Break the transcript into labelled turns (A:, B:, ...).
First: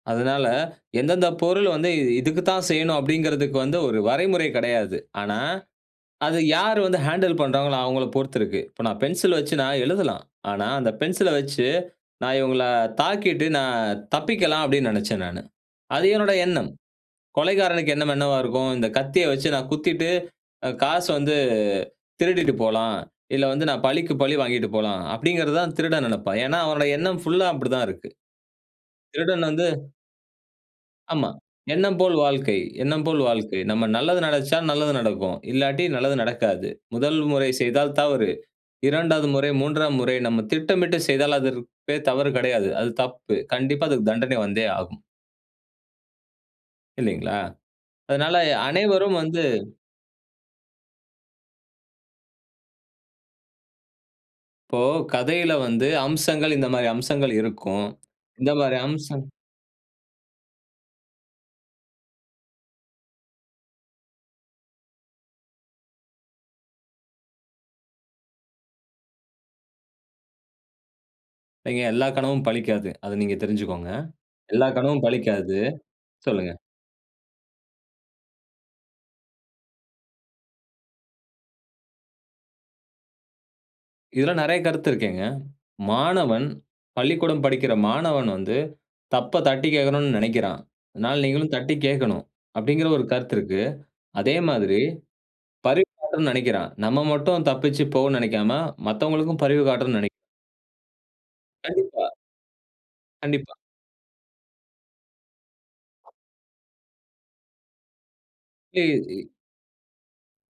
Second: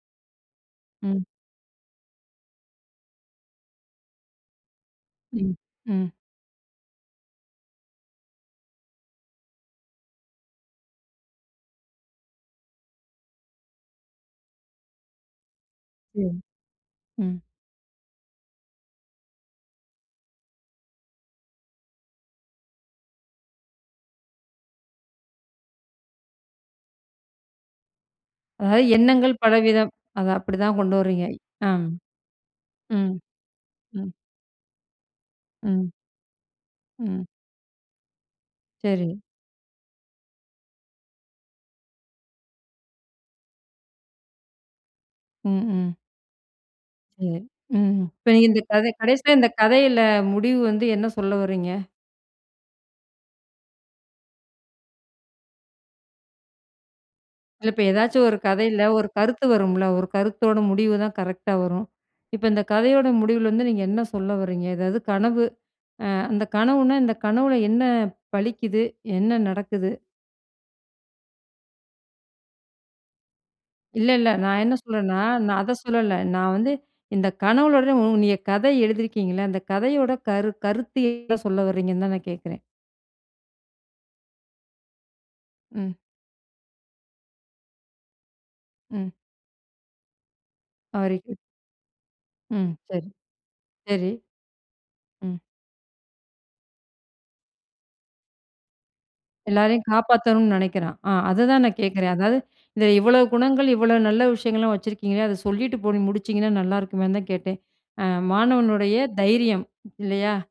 A: அதனால
B: ம்.
A: எந்தெந்த பொருள் வந்து, இ இதுக்கு தான் செய்யணும் அப்படிங்கிறதுக்கு வந்து ஒரு வரைமுறை கிடையாது. ஆனா,
B: ம். ம்.
A: அது யார் வந்து ஹேண்டில் பண்ணுறாங்களோ அவங்கள பொறுத்து இருக்கு. இப்போ நான் பென்சில் வச்சு நான் எழுதலாம். ஆனா அந்த பென்சில வச்சு நான் இவங்கள தாக்கிட்டு நான் தப்பிக்கலாம், அப்படின்னு நினைச்சேன் நானு. அது
B: சேரி.
A: என்னோட எண்ணம்.
B: ம்.
A: கொலைக்காரனுக்கு எண்ணம் என்னவா இருக்கும், இந்த கத்திய வைச்சு நான் குத்திட்டு, ஆ காசு வந்து திருடிட்டு போலாம். இல்ல வந்து நான் பழிக்கு பழி வாங்கிட்டு போலாம் அப்படிங்கிறது தான் திருடன் நினைப்பான். ஏன்னா அவனோட எண்ணம் ஃபுல்லா அப்படித்தான் இருக்கு.
B: அதாவது எண்ணங்கள்
A: திருடன் வந்து
B: பலவிதம். அத அப்படிதான் கொண்டு வர்றீங்க.
A: ஆமா.
B: ஆம்.
A: எண்ணம் போல் வாழ்க்கை, எண்ணம்
B: ம்.
A: போல் வாழ்க்கை. நம்ம
B: ம்.
A: நல்லது நெனைச்சா நல்லது நடக்கும். இல்லாட்டி
B: ம்.
A: நல்லது நடக்காது. 1
B: ம்.
A: முறை செய்தால் தவறு.
B: சரி.
A: 2வது முறை, 3ஆம் முறை நம்ம திட்டமிட்டு செய்தால், அதற்கு பெயர் தவறு கிடையாது. அது தப்பு, கண்டிப்பா அதுக்கு தண்டனை வந்தே ஆகும்.
B: ம். ம்.
A: இல்லைங்களா?
B: சரி. ம். இப்ப
A: அதனால
B: நீங்க
A: எ
B: இந்த கதை
A: அனைவரும்
B: கடைசியில
A: வந்து
B: இந்த கதையில முடிவு வந்து என்ன சொல்ல வர்றீங்க?
A: இப்போ கதையில வந்து அம்சங்கள், இந்த மாரி அம்சங்கள்
B: இல்ல இப்ப
A: இருக்கும்.
B: ஏதாச்சும் ஒரு
A: இந்த மாரி
B: கதையில ஒரு
A: அம்சம்
B: கருத்து வரும்ல? ஒரு கருத்தோட முடிவுதான் கரெக்ட்டா வரும். இப்ப இந்த கதையோட முடிவுல வந்து நீங்க என்ன சொல்ல வர்றீங்க? ஏதாவது கனவு, ஆ அந்த கனவுனா, இந்த கனவுல என்ன பலிக்குது? என்ன நடக்குது?
A: இல்லைங்க எல்லா கனவும் பலிக்காது. அத நீங்க தெரிஞ்சிகோங்க.
B: இல்ல, இல்ல. நான்
A: எல்லா
B: என்ன
A: கனவும்
B: சொல்றேன்னா,
A: பலிக்காது.
B: நான் அத சொல்லல.
A: சொல்லுங்க.
B: நான் வந்து இந்த கனவுளோட நீங்க கத எழுதியிருக்கீங்கள? அந்த கதையோட கரு கருத்து என்ன சொல்ல வர்றீங்கன்னு தான் நான் கேட்குறேன்.
A: இதில நிறைய கருத்து இருக்கேங்க.
B: ம்.
A: மாணவன், பள்ளிக்கூடம் படிக்கிற மாணவன் வந்து,
B: ம்.
A: தப்ப தட்டிக் கேட்கணும்னு நினைக்கிறான். அதனால
B: ஆரிப்பு.
A: நீங்களும் தட்டி கேட்கணும்,
B: ம்,
A: அப்டிங்கிற ஒரு
B: சரி.
A: கருத்து இருக்கு.
B: சரி.
A: அதே மாதிரி,
B: ம்.
A: பரிவு [unintelligible] காட்டன்னு நினைக்கிறான். நம்ம மட்டும் தப்பிச்சி போவோம் நினைக்காம மத்தவங்களுக்கும் பரிவு
B: எல்லாரையும்
A: காட்டணும்னு நெனை
B: காப்பாத்தணும்னு நினைக்கிறான். ஆ, அததான் நான்
A: கண்டிப்பா.
B: கேக்கிறேன். அதாது, இந்த இவ்வளோ
A: கண்டிப்பா.
B: குணங்கள், இவ்வளோ நல்ல விஷயங்கள்லாம் வச்சிருக்கீங்களே, அத சொல்லிட்டு போய் முடிச்சிங்கன்னா நல்லாயிருக்குமேன்னு தான் கேட்டேன். ஆ மாணவனுடைய
A: நீதி.
B: தைரியம். இல்லையா?